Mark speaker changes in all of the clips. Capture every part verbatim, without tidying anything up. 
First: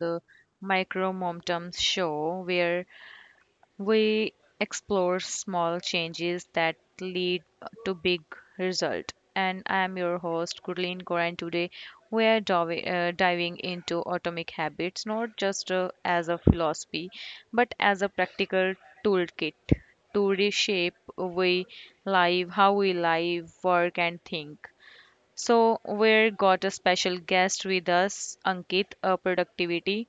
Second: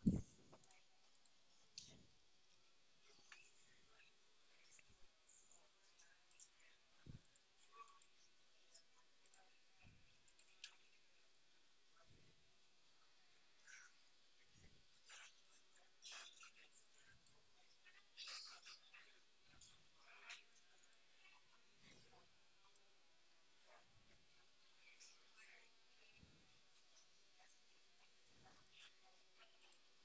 Speaker 1: the Micro Momentum Show, where we explore small changes that lead to big result. And I am your host, Gurleen Kaur, and today we are divi- uh, diving into atomic habits, not just uh, as a philosophy, but as a practical toolkit to reshape we live, how we live, work, and think. So, we have got a special guest with us, Ankit, a productivity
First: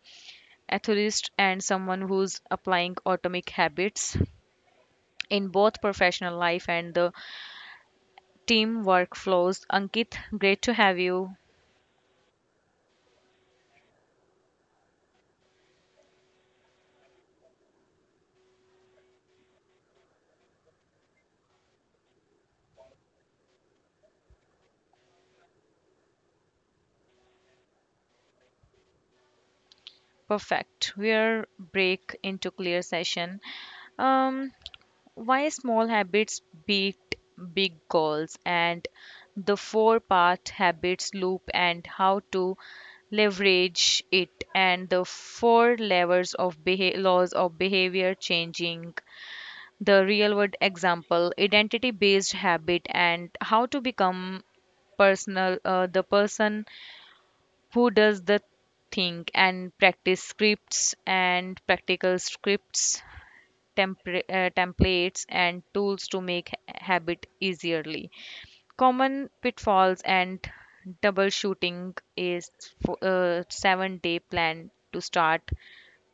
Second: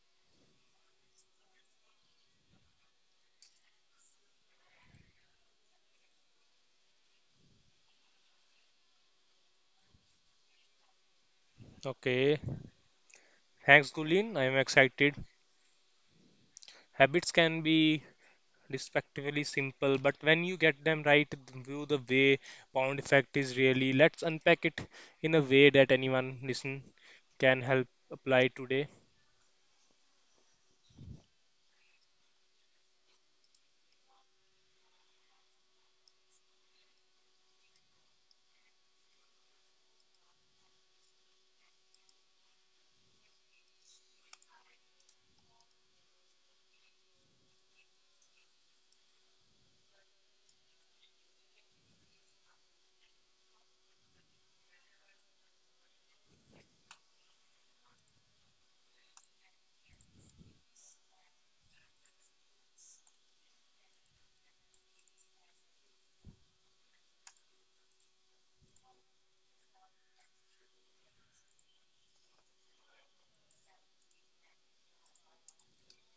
Speaker 1: enthusiast and someone who's applying atomic habits in both professional life and the team workflows. Ankit, great to have you.
Speaker 2: Okay, thanks, Gulin. I'm excited. Habits can be respectively simple, but when you get them right, th- view the way pound effect is really. Let's unpack it in a way that anyone listen can help apply today.
Speaker 1: Perfect. We're break into clear session. Um, Why small habits beat big goals and the four part habits loop and how to leverage it and the four levers of beha- laws of behavior changing the real world example identity based habit and how to become personal uh, the person who does the thing and practice scripts and practical scripts tempra- uh, templates and tools to make ha- habit easierly. Common pitfalls and troubleshooting is fo- a seven day plan to start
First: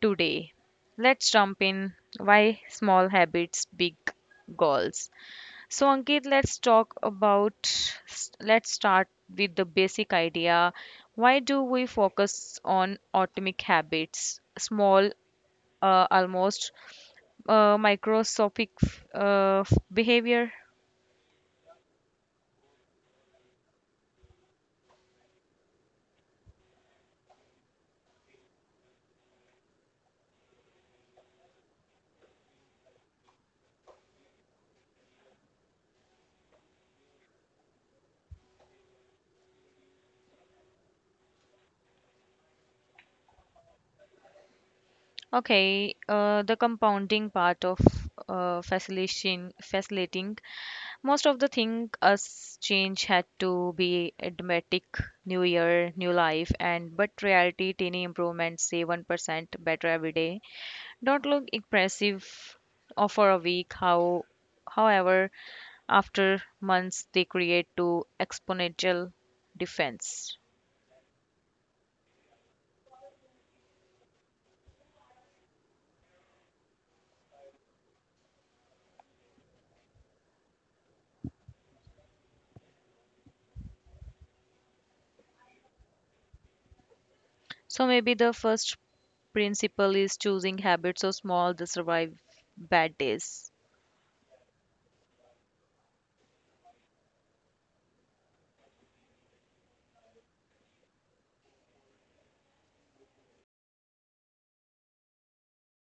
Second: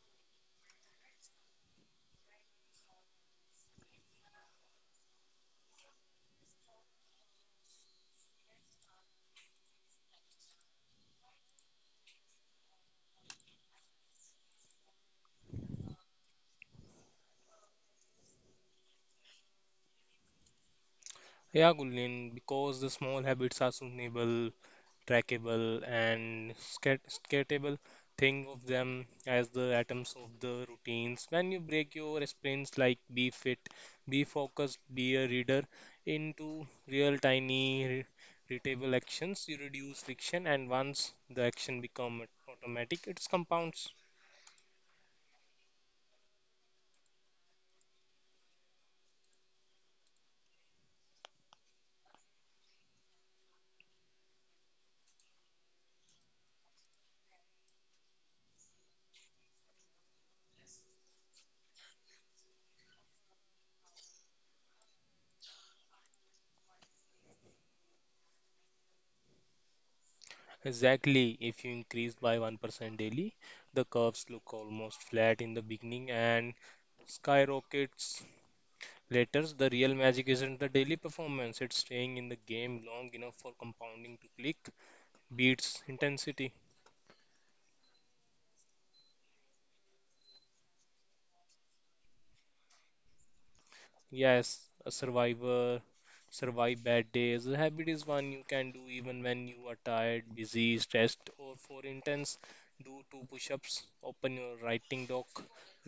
Speaker 1: today. Let's jump in. Why small habits, big goals? So, Ankit, let's talk about, let's start with the basic idea. Why do we focus on atomic habits, small uh, almost uh, microscopic uh, behavior.
Speaker 2: Yeah, Gulin, because the small habits are sustainable, trackable, and scat- scatable. Think of them as the atoms of the routines. When you break your sprints like be fit, be focused, be a reader into real tiny re- readable actions, you reduce friction, and once the action become automatic, it compounds.
Speaker 1: Okay, uh, the compounding part of uh, facilitation, facilitating. Most of the thing us change had to be dramatic, new year, new life, and but reality tiny improvements, say one percent better every day. Don't look impressive or for a week. How, however, after months they create to exponential defense.
Speaker 2: Exactly, if you increase by one percent daily, the curves look almost flat in the beginning and skyrockets. Letters, the real magic isn't the daily performance, it's staying in the game long enough for compounding to click, beats, intensity.
Speaker 1: So maybe the first principle is choosing habits so small to survive bad days.
Speaker 2: Yes, a survivor, survive bad days. A habit is one you can do even when you are tired, busy, stressed, or for intense. Do two push ups, open your writing doc,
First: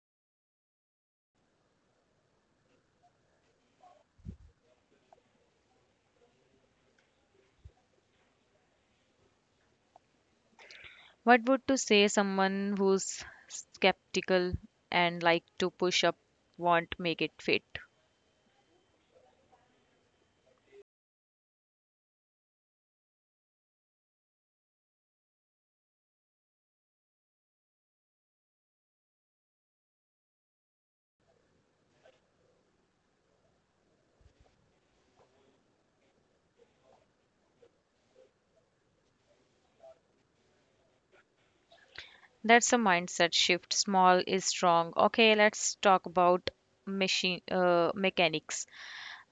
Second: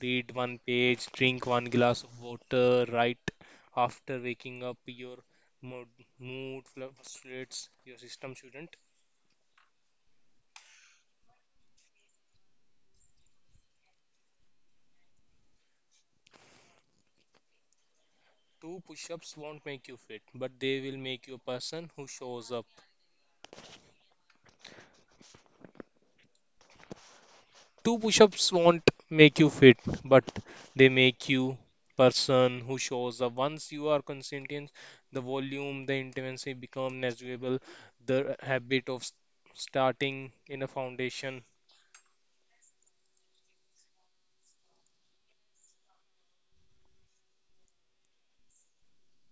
Speaker 2: read one page, drink one glass of water, write after waking up. Your mood, mood fluctuates, your system shouldn't.
Speaker 1: What would to say someone who's skeptical and like to push up won't make it fit?
Speaker 2: Two push ups won't make you fit, but they will make you a person who shows up. Two push ups won't make you fit, but they make you person who shows up. Once you are consistent, the volume, the intensity become negligible. The habit of s- starting in a foundation,
Speaker 1: That's a mindset shift. Small is strong. Okay, let's talk about machine uh, mechanics.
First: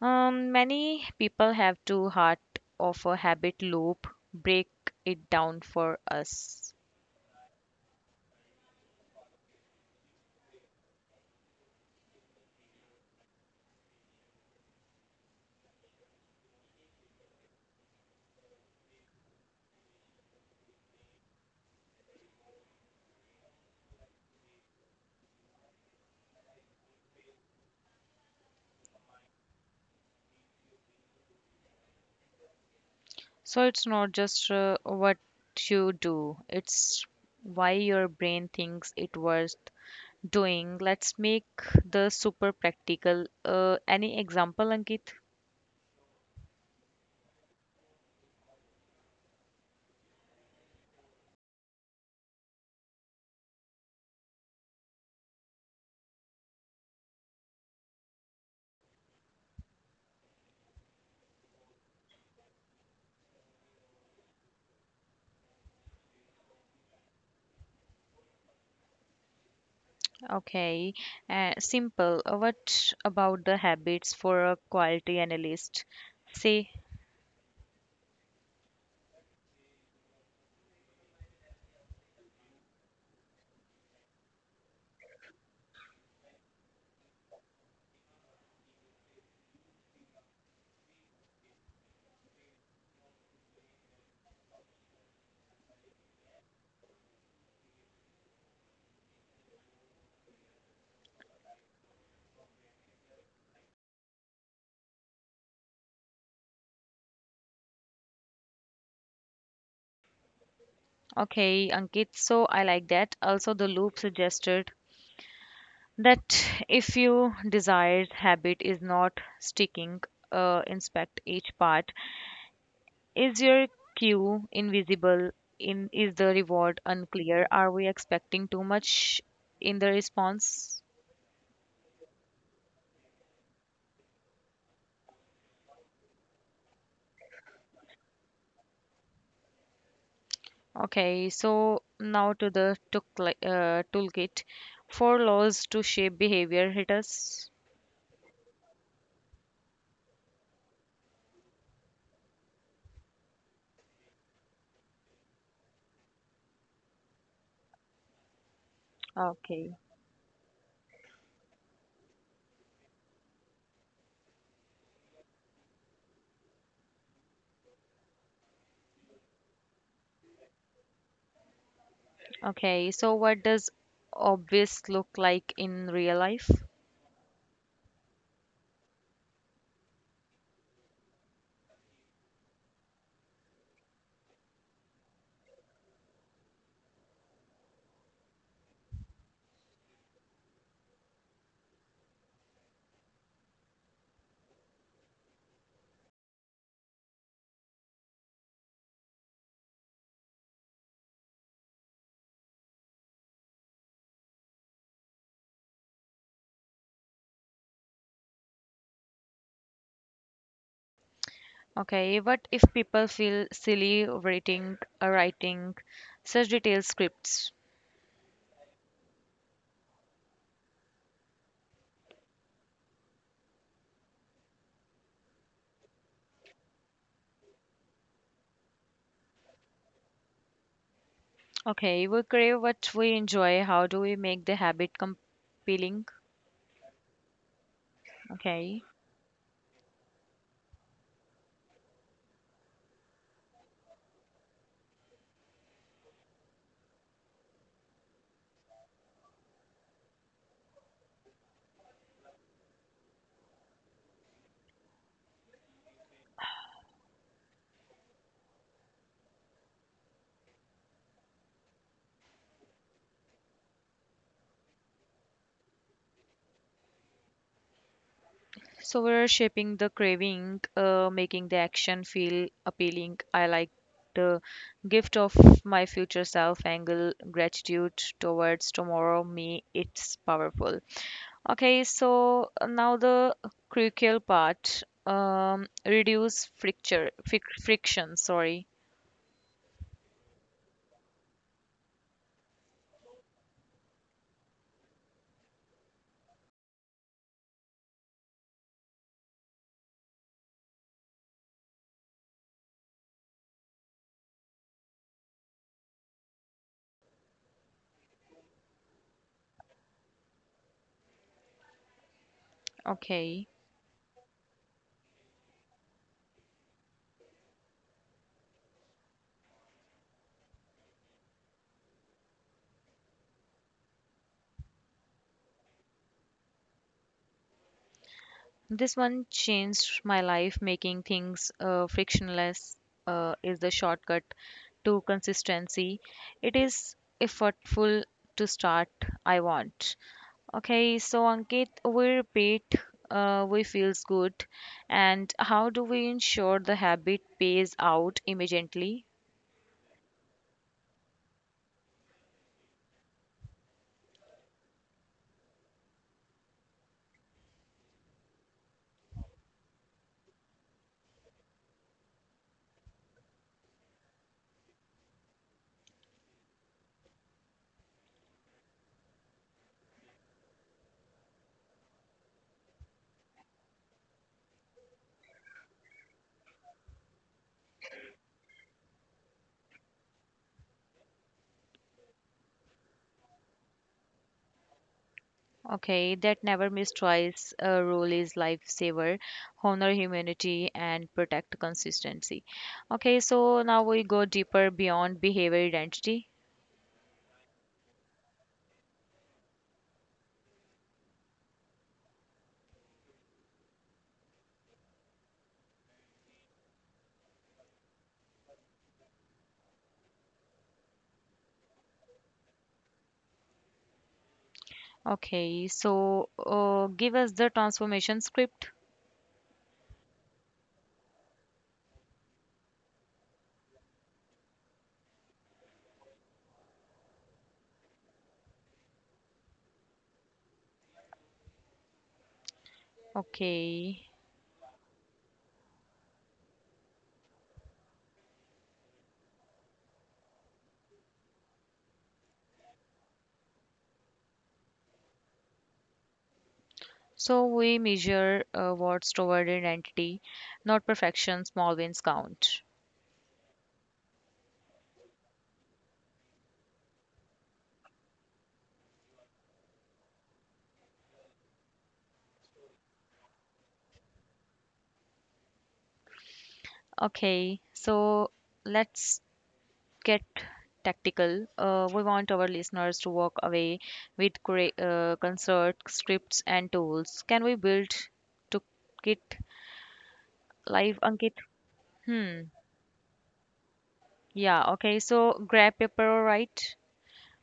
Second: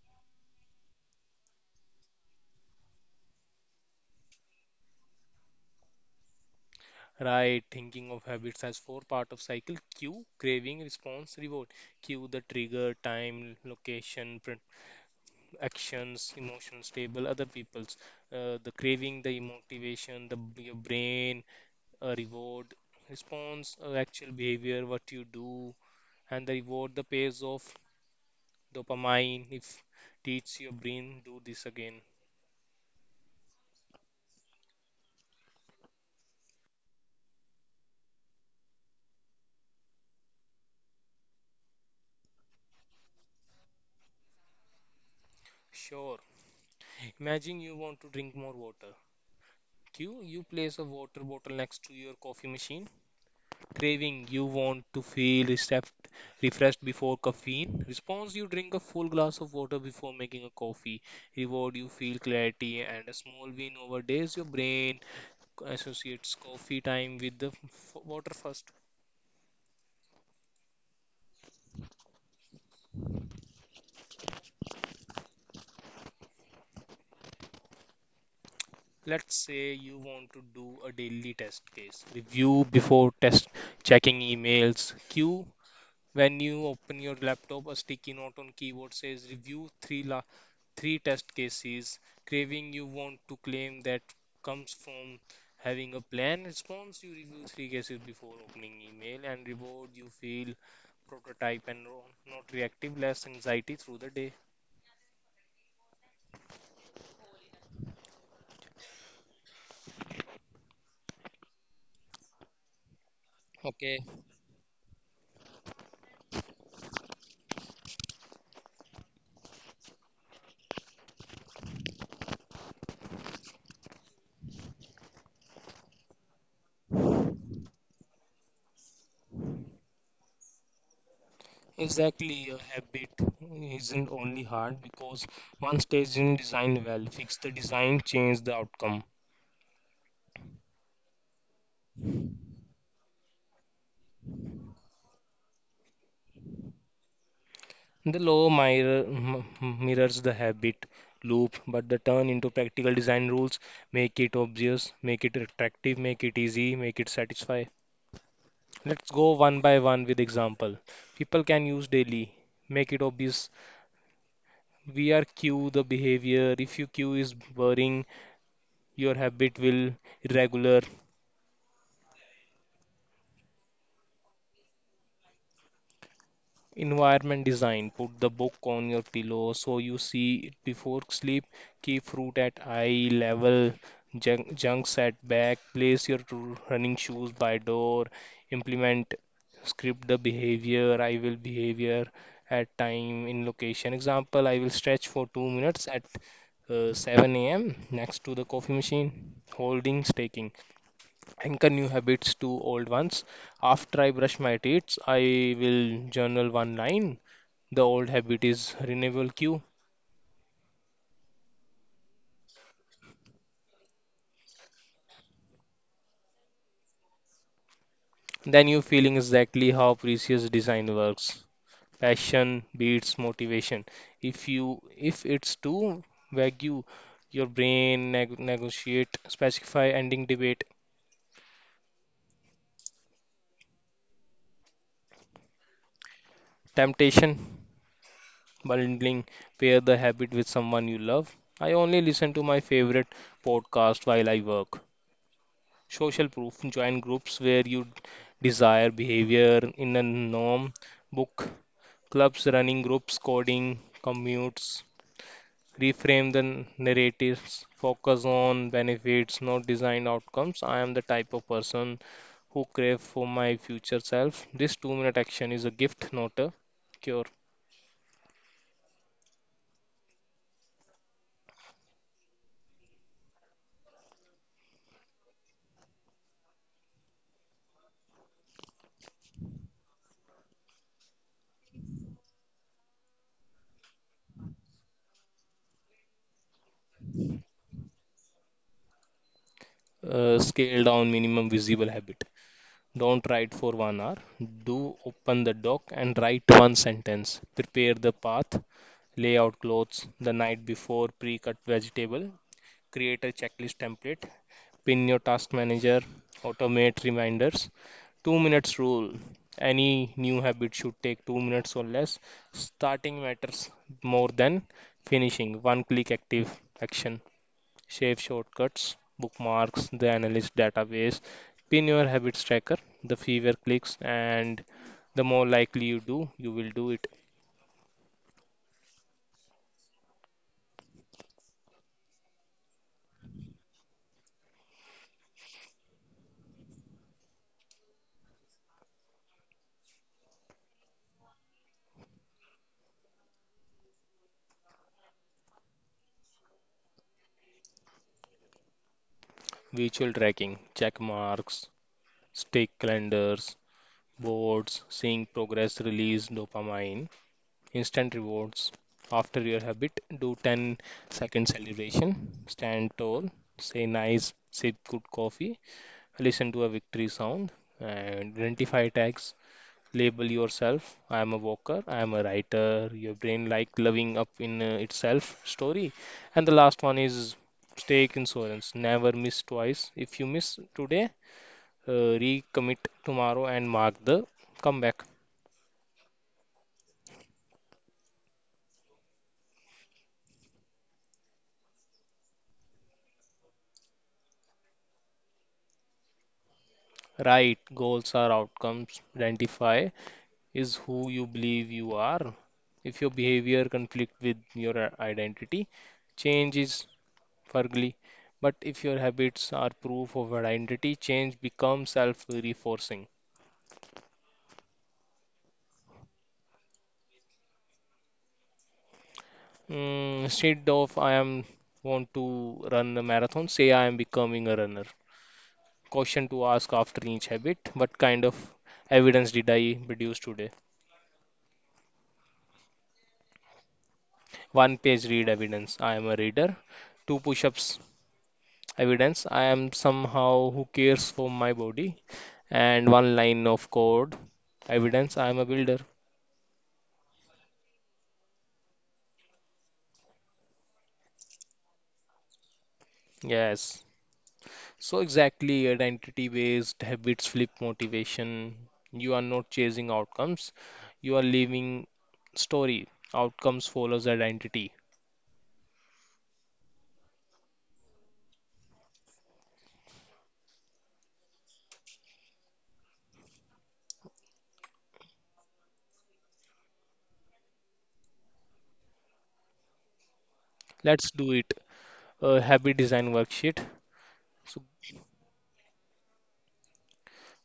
Speaker 1: Um, many people have to heart of a habit loop. Break it down for us.
Speaker 2: right? Thinking of habits as four part of cycle. Cue, craving, response, reward. Cue the trigger, time, location, actions, emotions table, other people's, uh, the craving, the motivation, the your brain, a reward, response, uh, actual behavior, what you do, and the reward, the pays off, dopamine. If teach your brain do this again.
Speaker 1: So it's not just uh, what you do, it's why your brain thinks it worth doing. Let's make the super practical. Uh, any example, Ankit?
Speaker 2: Sure. Imagine you want to drink more water. Q, you place a water bottle next to your coffee machine. Craving, you want to feel refreshed, refreshed before caffeine. Response, you drink a full glass of water before making a coffee. Reward, you feel clarity and a small win over days. Your brain associates coffee time with the f- water first.
Speaker 1: Okay, uh, simple. Uh, What about the habits for a quality analyst? Say,
Speaker 2: Let's say you want to do a daily test case. Review before test, checking emails. Q, when you open your laptop, a sticky note on keyboard says review three la three test cases. Craving you want to claim that comes from having a plan response. You review three cases before opening email and reward you feel prototype and ro- not reactive, less anxiety through the day.
Speaker 1: okay, Ankit, so I like that. Also, the
Speaker 2: Okay.
Speaker 1: loop suggested that if your desired habit is not sticking, uh, inspect each part. Is your cue invisible? In is the reward unclear? Are we expecting too much in the response?
Speaker 2: Exactly, a habit isn't only hard because one stage in design well, fix the design, change the outcome.
Speaker 1: Okay, so now to the tookli- uh, toolkit for laws to shape behavior hit us.
Speaker 2: The law mirror, m- m- mirrors the habit loop, but the turn into practical design rules make it obvious, make it attractive, make it easy, make it satisfy. Let's go one
Speaker 1: Okay.
Speaker 2: by one with example. People can use daily, make it obvious. We are cue the behavior. If your cue is boring, your habit will irregular.
Speaker 1: Okay, so what does obvious look like in real life?
Speaker 2: Environment design. Put the book on your pillow so you see it before sleep. Keep fruit at eye level, junk, junks at back. Place your r- running shoes by door. Implement script the behavior. I will behavior at time in location. Example, I will stretch for two minutes at uh, seven a m next to the coffee machine, holding, staking anchor new habits to old ones. After I brush my teeth, I will journal one line. The old habit is renewable cue.
Speaker 1: Okay, what if people feel silly writing, uh, writing such detailed scripts?
Speaker 2: Then you feeling exactly how precious design works. Passion beats motivation. If you if it's too vague, you- your brain neg- negotiate, specify ending debate,
Speaker 1: Okay, we crave what we enjoy. How do we make the habit compelling?
Speaker 2: temptation,
Speaker 1: Okay,
Speaker 2: bundling, pair the habit with someone you love. I only listen to my favorite podcast while I work. Social proof. Join groups where you desire behavior in a norm, book clubs, running groups, coding, commutes. Reframe the narratives, focus on benefits, not design outcomes. I am the type of person who crave for my future self. This two minute action is a gift, not a cure.
Speaker 1: so we're shaping the craving, uh, making the action feel appealing. I like the gift of my future self angle, gratitude towards tomorrow me. It's powerful. Okay, so uh, now the crucial part, um, reduce friction, fric friction, sorry.
Speaker 2: Uh, scale down minimum visible habit. Don't write for one hour. Do open the doc and write one sentence. Prepare the path, lay out clothes the night before, pre cut vegetable, create a checklist template, pin your task manager, automate reminders. two minutes rule. Any new habit should take two minutes or less. Starting
Speaker 1: Okay.
Speaker 2: matters more than finishing. One click active action. Save shortcuts, bookmarks, the analyst database, pin your habits tracker, the fewer clicks, and the more likely you do, you will do it.
Speaker 1: This one changed my life, making things uh, frictionless uh, is the shortcut to consistency. It is effortful to start. I want. Okay, so Ankit, we repeat, uh, we feels good, and how do we ensure the habit pays out immediately?
Speaker 2: Visual tracking, check marks, stick calendars, boards, seeing progress release dopamine, instant rewards. After your habit, do ten second celebration, stand tall, say nice, sip good coffee, listen to a victory sound, and identify tags, label yourself. I am a walker. I am a writer. Your brain like living up in uh, itself story. And the last one is stake insurance. Never miss twice. If you miss today, uh, recommit tomorrow and mark the comeback.
Speaker 1: Okay, that never miss twice uh, rule is lifesaver. Honor humanity and protect consistency. Okay, so now we go deeper beyond behavior identity.
Speaker 2: Right. Goals are outcomes. Identify is who you believe you are. If your behavior conflict with your identity, change is for glee. But if your habits are proof of identity, change becomes self-reinforcing.
Speaker 1: Okay, so uh, give us the transformation script.
Speaker 2: Mm, instead of I am want to run a marathon, say I am becoming a runner. Question to ask after each habit, what kind of evidence did I produce today?
Speaker 1: Okay,
Speaker 2: One page read evidence, I am a reader. Two push-ups evidence, I am somehow who cares for my body. And one line of code evidence, I am a builder.
Speaker 1: so we measure uh, what's toward identity, not perfection. Small wins count.
Speaker 2: Yes. So exactly, identity-based habits flip motivation. You are not chasing outcomes, you are living story. Outcomes follows identity.
Speaker 1: Okay, so let's get tactical. Uh, we want our listeners to walk away with cre- uh, concert scripts and tools. Can we build to kit live,
Speaker 2: Let's do
Speaker 1: Ankit?
Speaker 2: it. A
Speaker 1: Hmm.
Speaker 2: habit design worksheet. So
Speaker 1: Yeah. Okay. So grab paper, right?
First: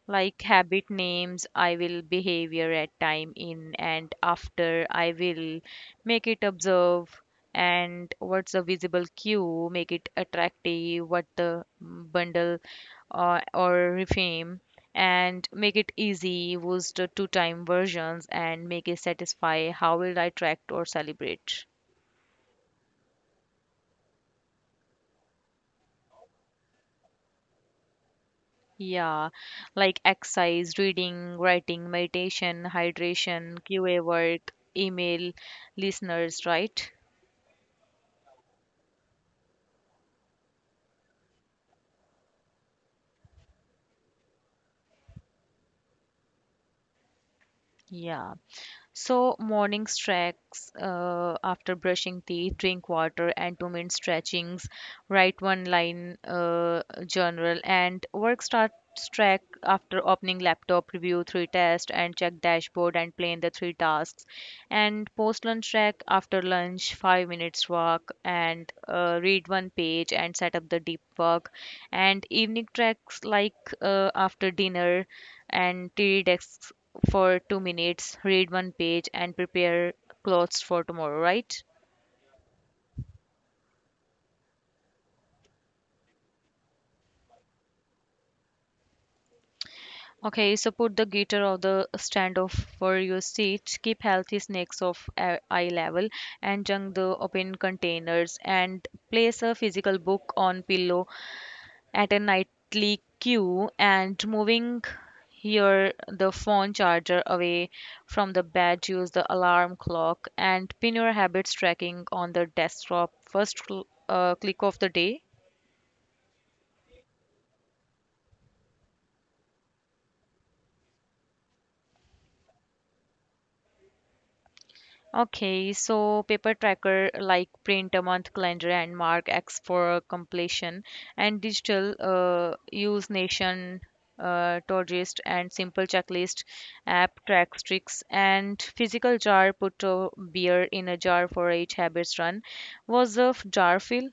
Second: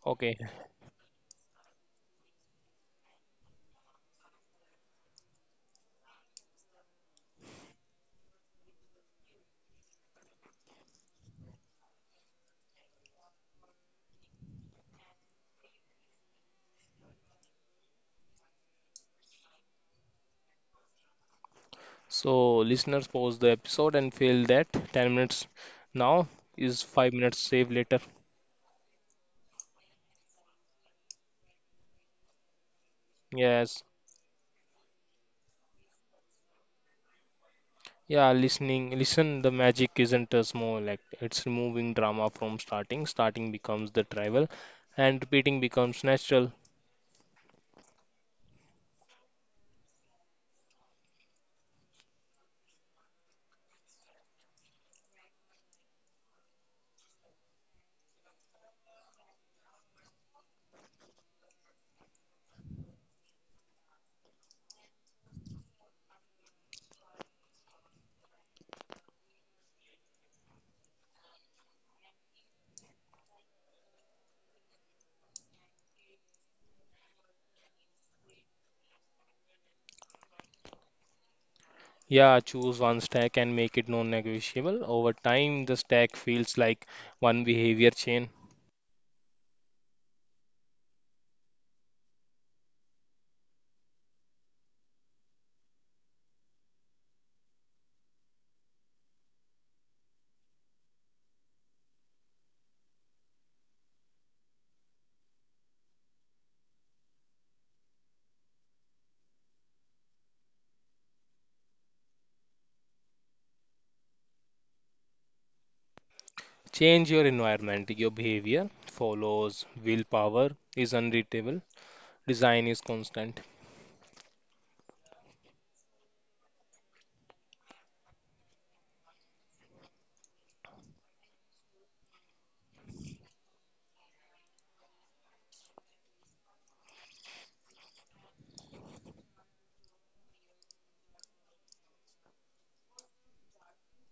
Speaker 2: okay.
Speaker 1: Like habit names, I will behavior at time in and after I will make it observe. And what's a visible cue? Make it attractive. What the mm, bundle uh, or reframe. And make it easy was the two time versions. And make it satisfy. How will I track or celebrate?
Speaker 2: So listeners pause the episode and feel that ten minutes now is five minutes save later.
Speaker 1: Yeah, like exercise, reading, writing, meditation, hydration,
Speaker 2: Yes.
Speaker 1: Q A work, email, listeners, right?
Speaker 2: Yeah, listening, listen, the magic isn't a small act. It's removing drama from starting. Starting becomes the travel and repeating becomes natural.
Speaker 1: Yeah. So, morning stretches uh, after brushing teeth, drink water, and two minute stretchings, write one line uh, journal, and work start track after opening laptop, review three tests, and check dashboard and plan the three tasks, and post lunch track after lunch, five minutes walk, and uh, read one page and set up the deep work, and evening tracks like uh, after dinner and tea desks for two minutes, read one page, and prepare clothes for tomorrow, right?
Speaker 2: Yeah, choose one stack and make it non-negotiable. Over time, the stack feels like one behavior chain.
Speaker 1: Okay, so put the guitar on the stand off for your seat. Keep healthy snacks of a- eye level and junk the open containers and place a physical book on pillow at a nightly queue and moving here the phone charger away from the bed, use the alarm clock and pin your habits tracking on the desktop first cl- uh, click of the day.
Speaker 2: Change your environment. Your behavior follows. Willpower is unreadable. Design is constant.
Speaker 1: Okay, so paper tracker like print a month calendar and mark X for completion, and digital uh, use Nation, uh, Todoist, and simple checklist app tracks tricks, and physical jar put a beer in a jar for each habits run. Was the f- jar feel?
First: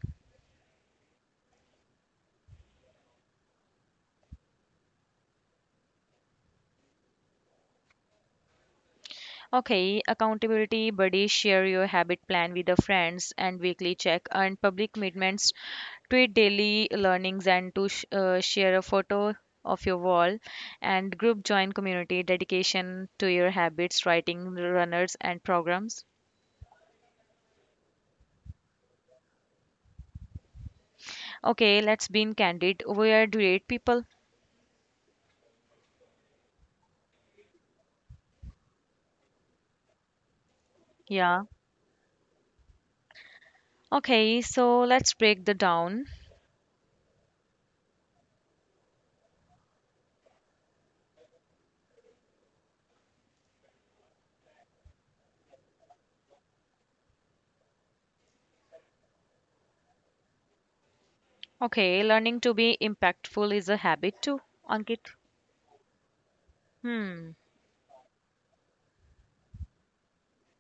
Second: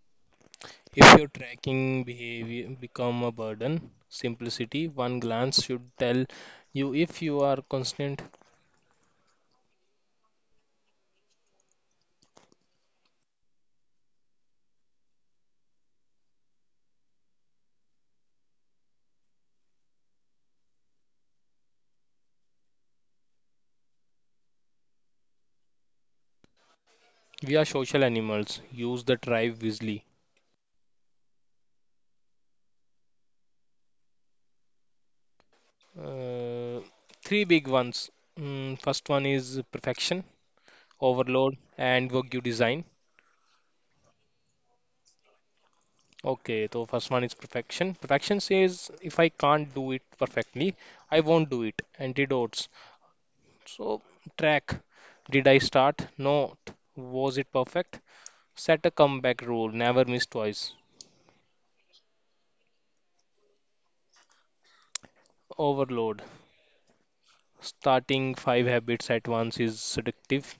Speaker 2: If your tracking behavior become a burden, simplicity, one glance should tell you if you are constant.
Speaker 1: Okay, accountability Buddy, share your habit plan with the friends and weekly check and public commitments, tweet daily learnings and to sh- uh, share a photo of your wall and group join community dedication to your habits, writing runners and programs.
Speaker 2: We are social animals. Use the tribe wisely.
Speaker 1: Okay, let's be candid. We are great people.
Speaker 2: Uh, three big ones. Mm, first one is perfection,
Speaker 1: Yeah.
Speaker 2: overload, and Wagyu design.
Speaker 1: Okay, so let's break the down.
Speaker 2: Okay, so first one is perfection. Perfection says if I can't do it perfectly, I won't do it. Antidotes. So track. Did I start? No. Was it perfect? Set a comeback rule. Never miss twice.
Speaker 1: Okay, learning to be impactful is a habit too, Ankit.
Speaker 2: Overload.
Speaker 1: Hmm.
Speaker 2: Starting five habits at once is seductive,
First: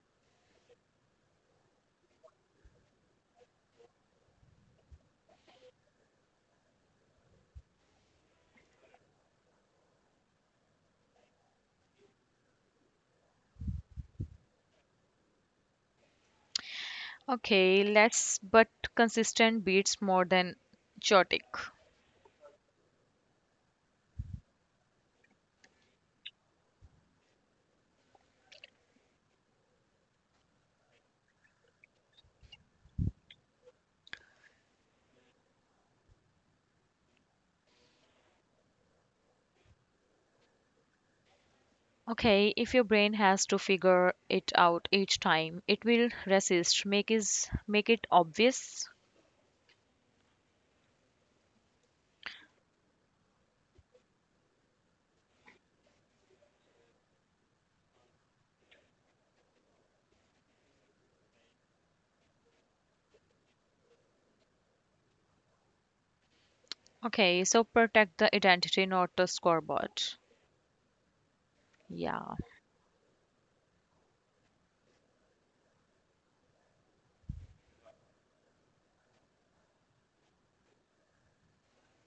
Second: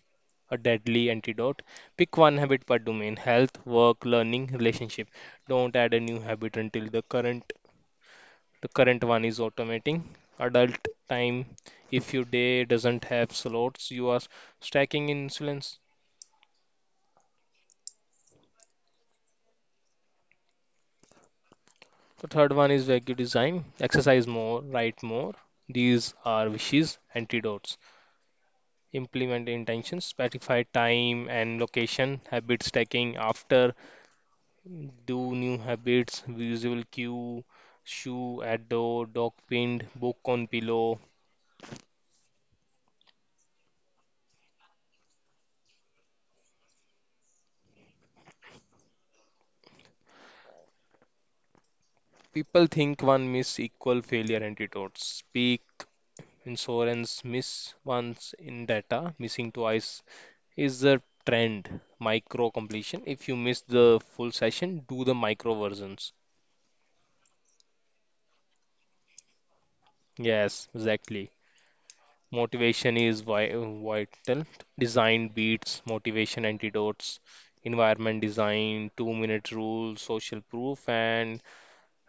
Speaker 2: a deadly antidote. Pick one habit per domain: health, work, learning, relationship. Don't add a new habit until the current the current one is automating adult time. If your day doesn't have slots, you are stacking insulins.
Speaker 1: Okay, less but consistent beats more than chaotic.
Speaker 2: The third one is vague design. Exercise more, write more. These are wishes, antidotes. Implement intentions, specify time and location, habit stacking after, do new habits, visual cue, shoe at door, dog pinned, book on pillow.
Speaker 1: Okay, if your brain has to figure it out each time, it will resist. Make is make it obvious.
Speaker 2: People think one miss equal failure antidotes. Speak Insurance miss once in data, missing twice is the trend. Micro completion. If you miss the full session, do the micro versions.
Speaker 1: Okay, so protect the identity, not the scoreboard.
Speaker 2: Yes, exactly.
Speaker 1: Yeah.
Speaker 2: Motivation is vi- vital. Design beats motivation antidotes. Environment design, two-minute rule, social proof, and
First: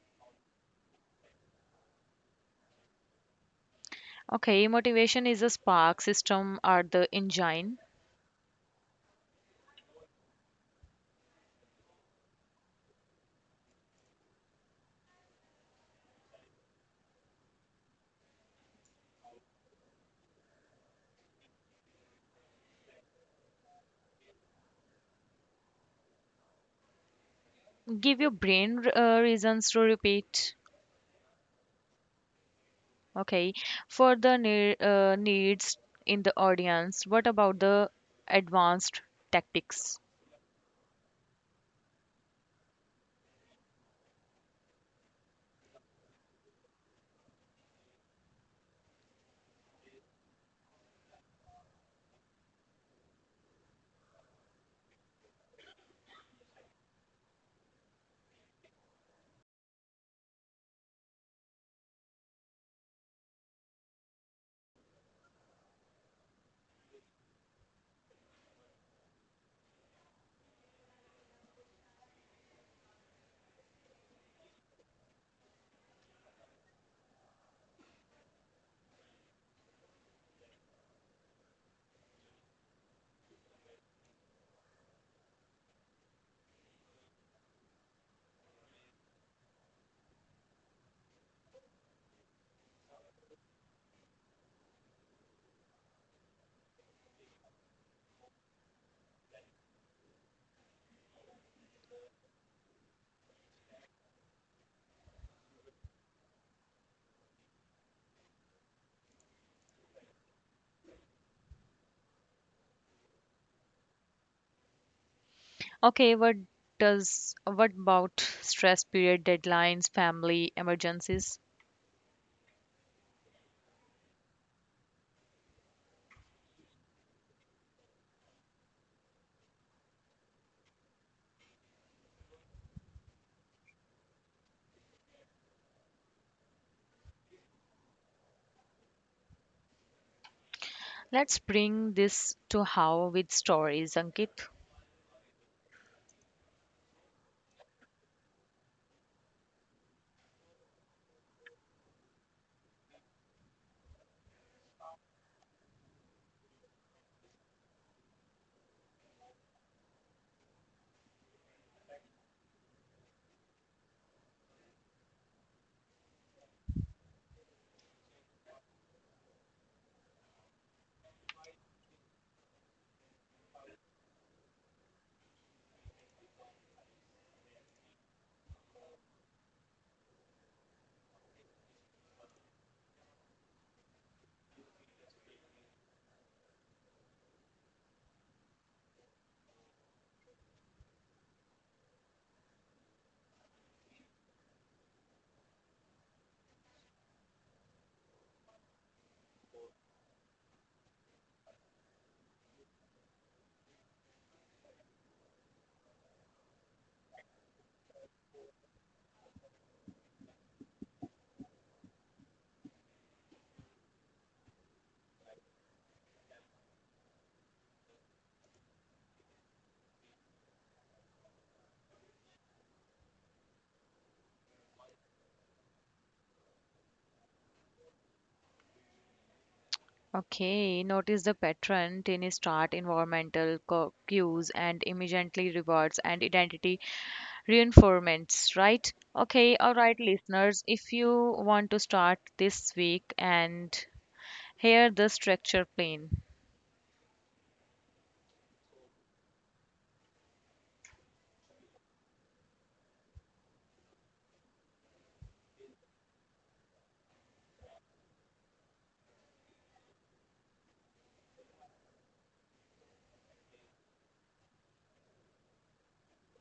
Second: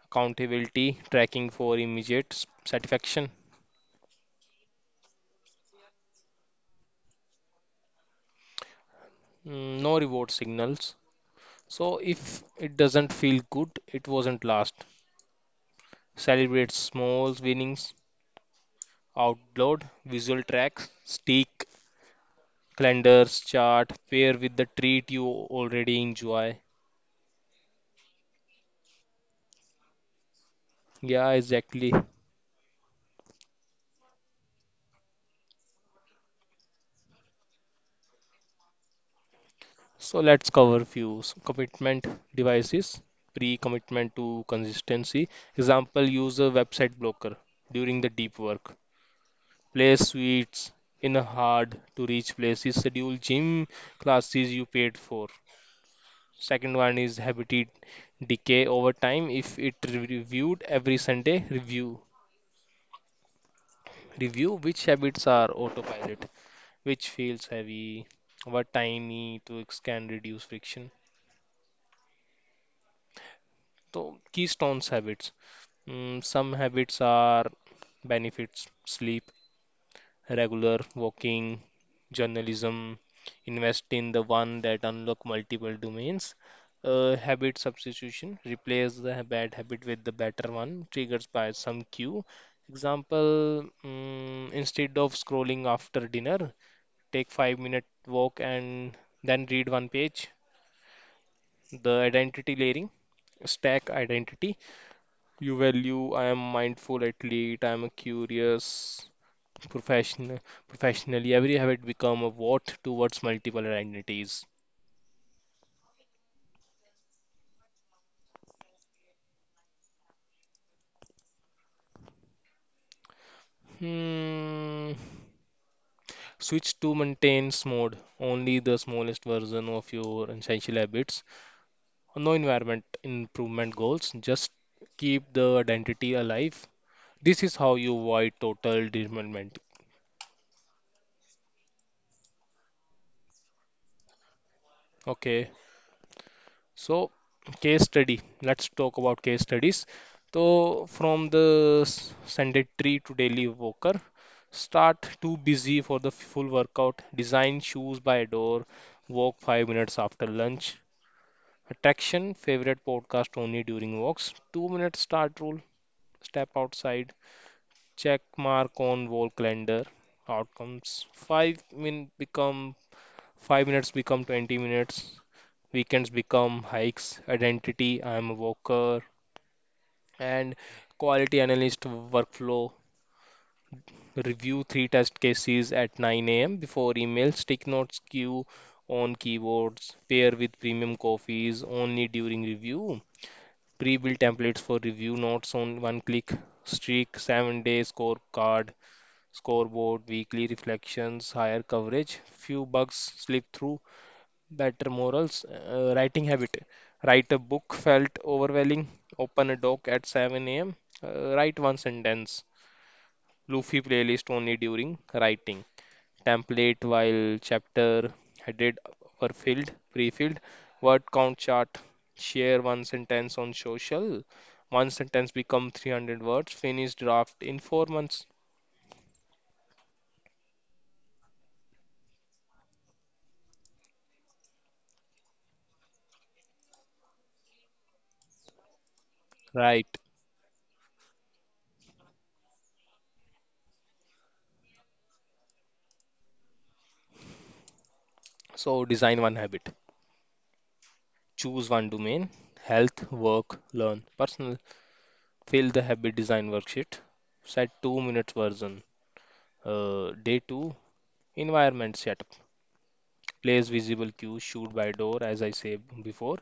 Speaker 2: accountability tracking for immediate s- satisfaction.
Speaker 1: Okay, motivation is a spark. System are the engine.
Speaker 2: Mm, No reward signals. So if it doesn't feel good, it wasn't last. Celebrate small winnings out loud, visual tracks, stick, calendars, chart, pair with the treat you already enjoy.
Speaker 1: Give your brain uh, reasons to repeat.
Speaker 2: Yeah, exactly.
Speaker 1: Okay, for the ne- uh, needs in the audience, what about the advanced tactics?
Speaker 2: So let's cover few S- commitment devices, pre-commitment to consistency. Example, use a website blocker during the deep work. Play sweets in a hard to reach places. Schedule gym classes you paid for. Second one is habitat decay over time. If it re- reviewed every Sunday, review review which habits are autopilot, which feels heavy, what tiny tweaks can reduce friction. So keystones habits. Mm, some habits are benefits, sleep, regular walking, journalism, invest in the one that unlock multiple domains. Uh, habit substitution, replace the bad habit with the better one, triggers by some cue. Example, mm, instead of scrolling after dinner, take five minute walk and then read one page. The identity layering, stack identity. You value, I am mindful athlete, I am a curious Profession, professionally, every habit become a what towards multiple identities.
Speaker 1: Okay, what does what about stress period deadlines, family emergencies?
Speaker 2: Hmm. Switch to maintains mode. Only the smallest version of your essential habits. No environment improvement goals. Just keep the identity alive. This is how you avoid total derailment.
Speaker 1: Let's bring this to how with stories, Ankit.
Speaker 2: Okay. So, case study. Let's talk about case studies. So, from the s- sedentary to daily walker. Start too busy for the full workout. Design shoes by door. Walk five minutes after lunch. Attraction favorite podcast only during walks. Two minutes start rule. Step outside. Check mark on wall calendar. Outcomes five min become five minutes become twenty minutes. Weekends become hikes. Identity, I am a worker. And quality analyst workflow. Review three test cases at nine a m before email. Stick notes queue on keyboards. Pair with premium coffees only during review. Pre-built templates for review notes on one click. Streak, seven day scorecard, scoreboard, weekly reflections, higher coverage. Few bugs slip through better morals, uh, writing habit. Write a book felt overwhelming. Open a doc at seven a m. Uh, write one sentence. Luffy playlist only during writing. Template while chapter headed were filled, pre-filled. Word count chart. Share one sentence on social. One sentence become three hundred words. Finish draft in four months.
Speaker 1: Okay, notice the pattern. Tiny start environmental co- cues and immediately rewards and identity reinforcements, right? Okay, all
Speaker 2: Right.
Speaker 1: right, listeners, if you want to start this week and here the structure plane.
Speaker 2: So design one habit. Choose one domain. Health, work, learn, personal. Fill the habit design worksheet. Set two minutes version. Uh, day two environment setup. Place visible cue, shoot by door as I said before.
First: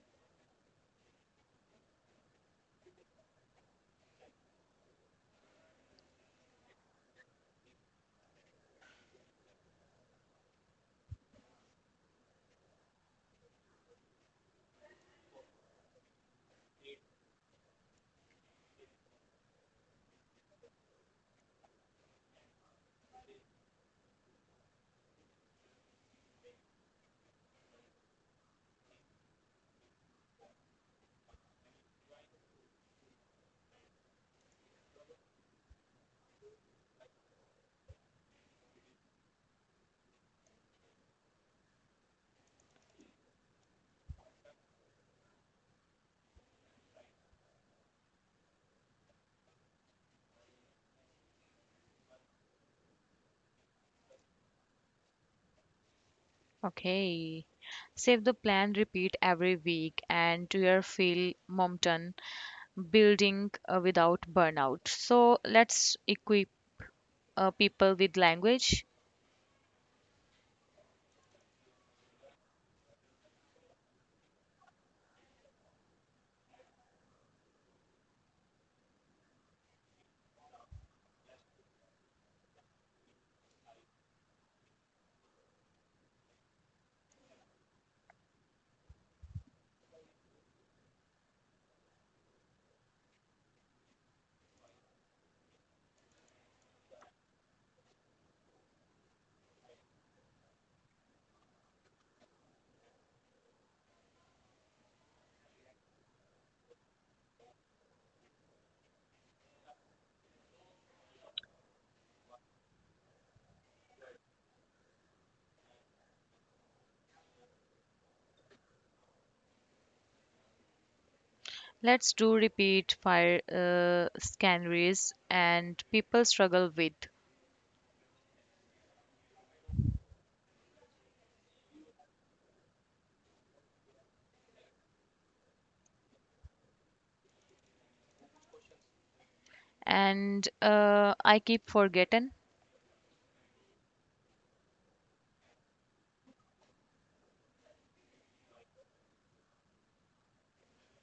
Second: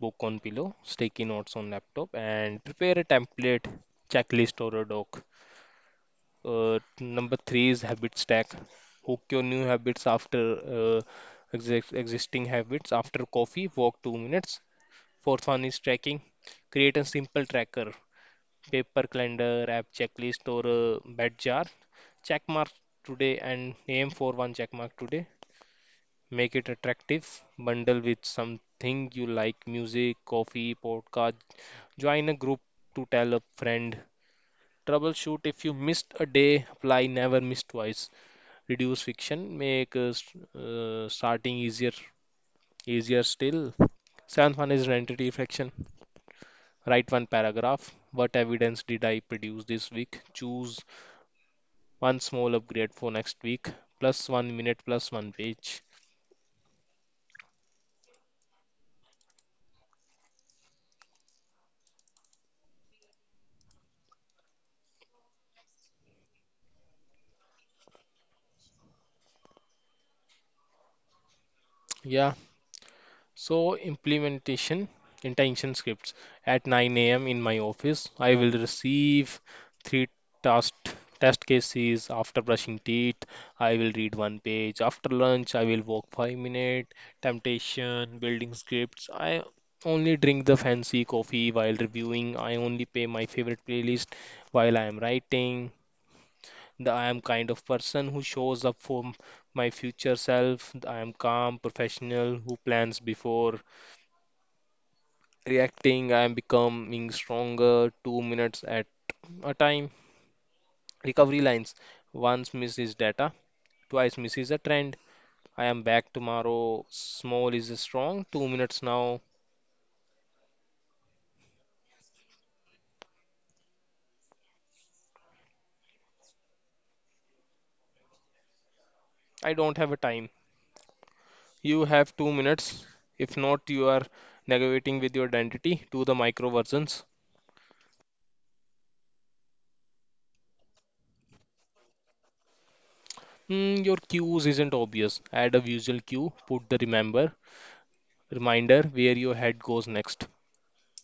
Speaker 2: Book on pillow, sticky notes on laptop, and prepare a template, checklist, or a doc. Uh, number three is habit stack. Hook your new habits after uh, exi- existing habits. After coffee, walk two minutes. Fourth one is tracking. Create a simple tracker, paper calendar, app checklist, or a bed jar. Check mark today and aim for one check mark today. Make it attractive. Bundle with something you like, music, coffee, podcast. Join a group to tell a friend. Troubleshoot if you missed a day, apply never miss twice. Reduce friction, make uh, st- uh, starting easier, easier still. Seventh one is identity fraction. Write one paragraph. What evidence did I produce this week? Choose one small upgrade for next week, plus one minute, plus one page.
Speaker 1: Okay. Save the plan, repeat every week, and to your Phil Mompton building uh, without burnout. So let's equip uh, people with language.
Speaker 2: Yeah, so implementation intention scripts at nine a m in my office. I will receive three task test cases after brushing teeth. I will read one page after lunch. I will walk five minutes. Temptation building scripts. I only drink the fancy coffee while reviewing. I only play my favorite playlist while I am writing. The I am kind of person who shows up for m- my future self. The I am calm, professional, who plans before reacting. I am becoming stronger, two minutes at a time. Recovery lines. Once miss is data, twice miss is a trend. I am back tomorrow. Small is strong. Two minutes now.
Speaker 1: Let's do repeat fire uh, scanneries and people struggle with.
Speaker 2: I don't have a time. You have two minutes. If not, you are negotiating with your identity to the micro versions.
Speaker 1: And uh, I keep forgetting.
Speaker 2: Hmm, your cues isn't obvious. Add a visual cue, put the remember reminder where your head goes next.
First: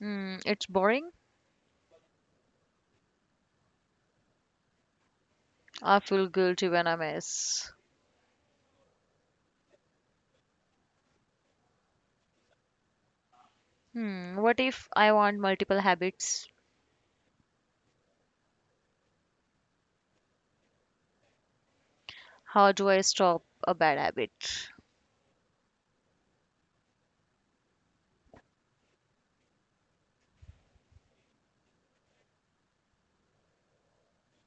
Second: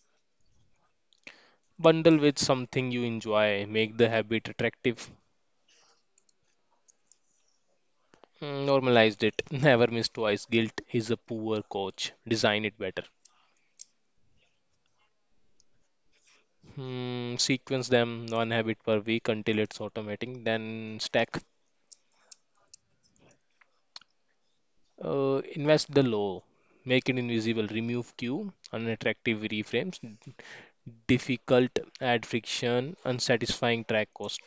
Speaker 1: Mm, it's boring.
Speaker 2: Bundle with something you enjoy, make the habit attractive.
Speaker 1: I feel guilty when I miss.
Speaker 2: Hmm, normalized it. Never miss twice. Guilt is a poor coach. Design it better.
Speaker 1: Hmm, what if I want multiple habits?
Speaker 2: Hmm, sequence them one habit per week until it's automating. Then stack.
Speaker 1: How do I stop a bad habit?
Speaker 2: Uh, invest the low. Make it invisible. Remove cue. Unattractive reframes. Difficult. Add friction. Unsatisfying track cost.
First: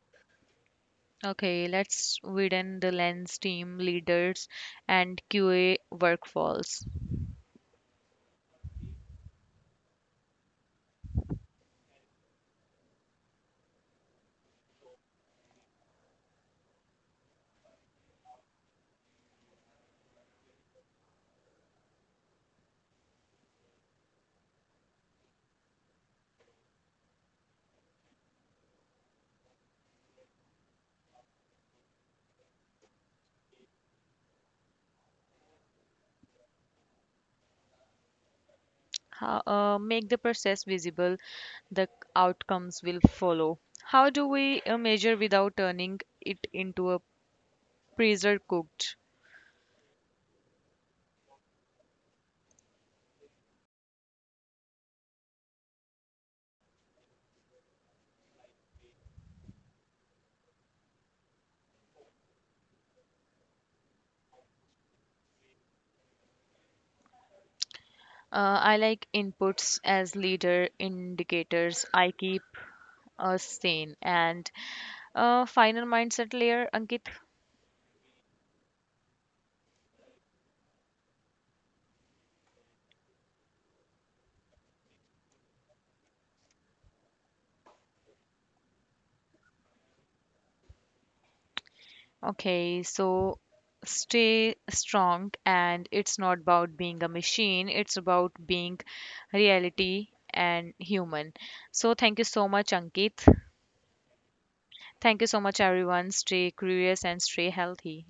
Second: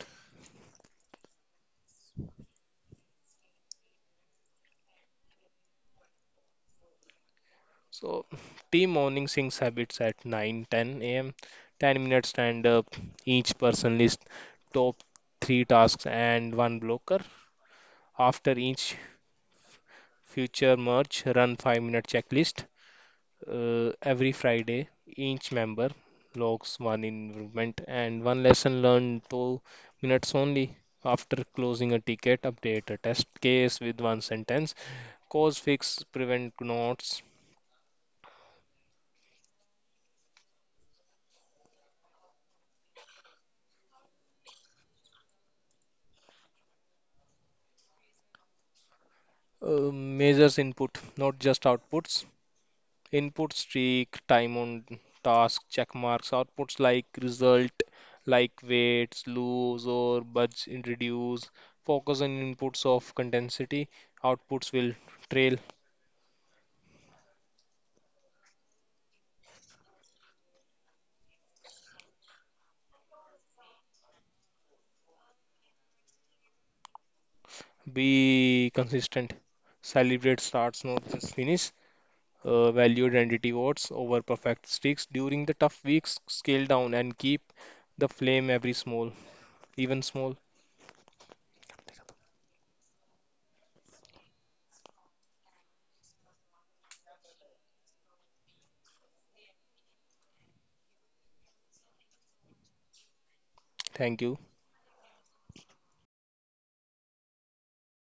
Speaker 1: Okay, let's widen the lens team leaders and Q A workfalls.
Speaker 2: So, tea morning sings habits at nine ten a m ten minutes stand up. Each person list top three tasks and one blocker. After each future merge, run five minute checklist. Uh, every Friday, each member logs one improvement and one lesson learned, two minutes only. After closing a ticket, update a test case with one sentence. Cause fix, prevent notes.
Speaker 1: How, uh, make the process visible, the outcomes will follow. How do we uh, measure without turning it into a freezer cooked?
Speaker 2: Uh, measures input, not just outputs. Input streak, time on task, check marks, outputs like result, like weights, lose or budge and reduce, focus on inputs of condensity, outputs will trail,
Speaker 1: Uh, I like inputs as leader indicators. I keep us sane and uh, final mindset layer, Ankit.
Speaker 2: be consistent, celebrate starts, not just finish, uh, value identity words over perfect streaks during the tough weeks, scale down and keep the flame every small, even small.
Speaker 1: Okay, so stay strong, and it's not about being a machine, it's about being reality and human. So, thank you so much, Ankit.
Speaker 2: Thank you.
Speaker 1: Thank you so much, everyone. Stay curious and stay healthy.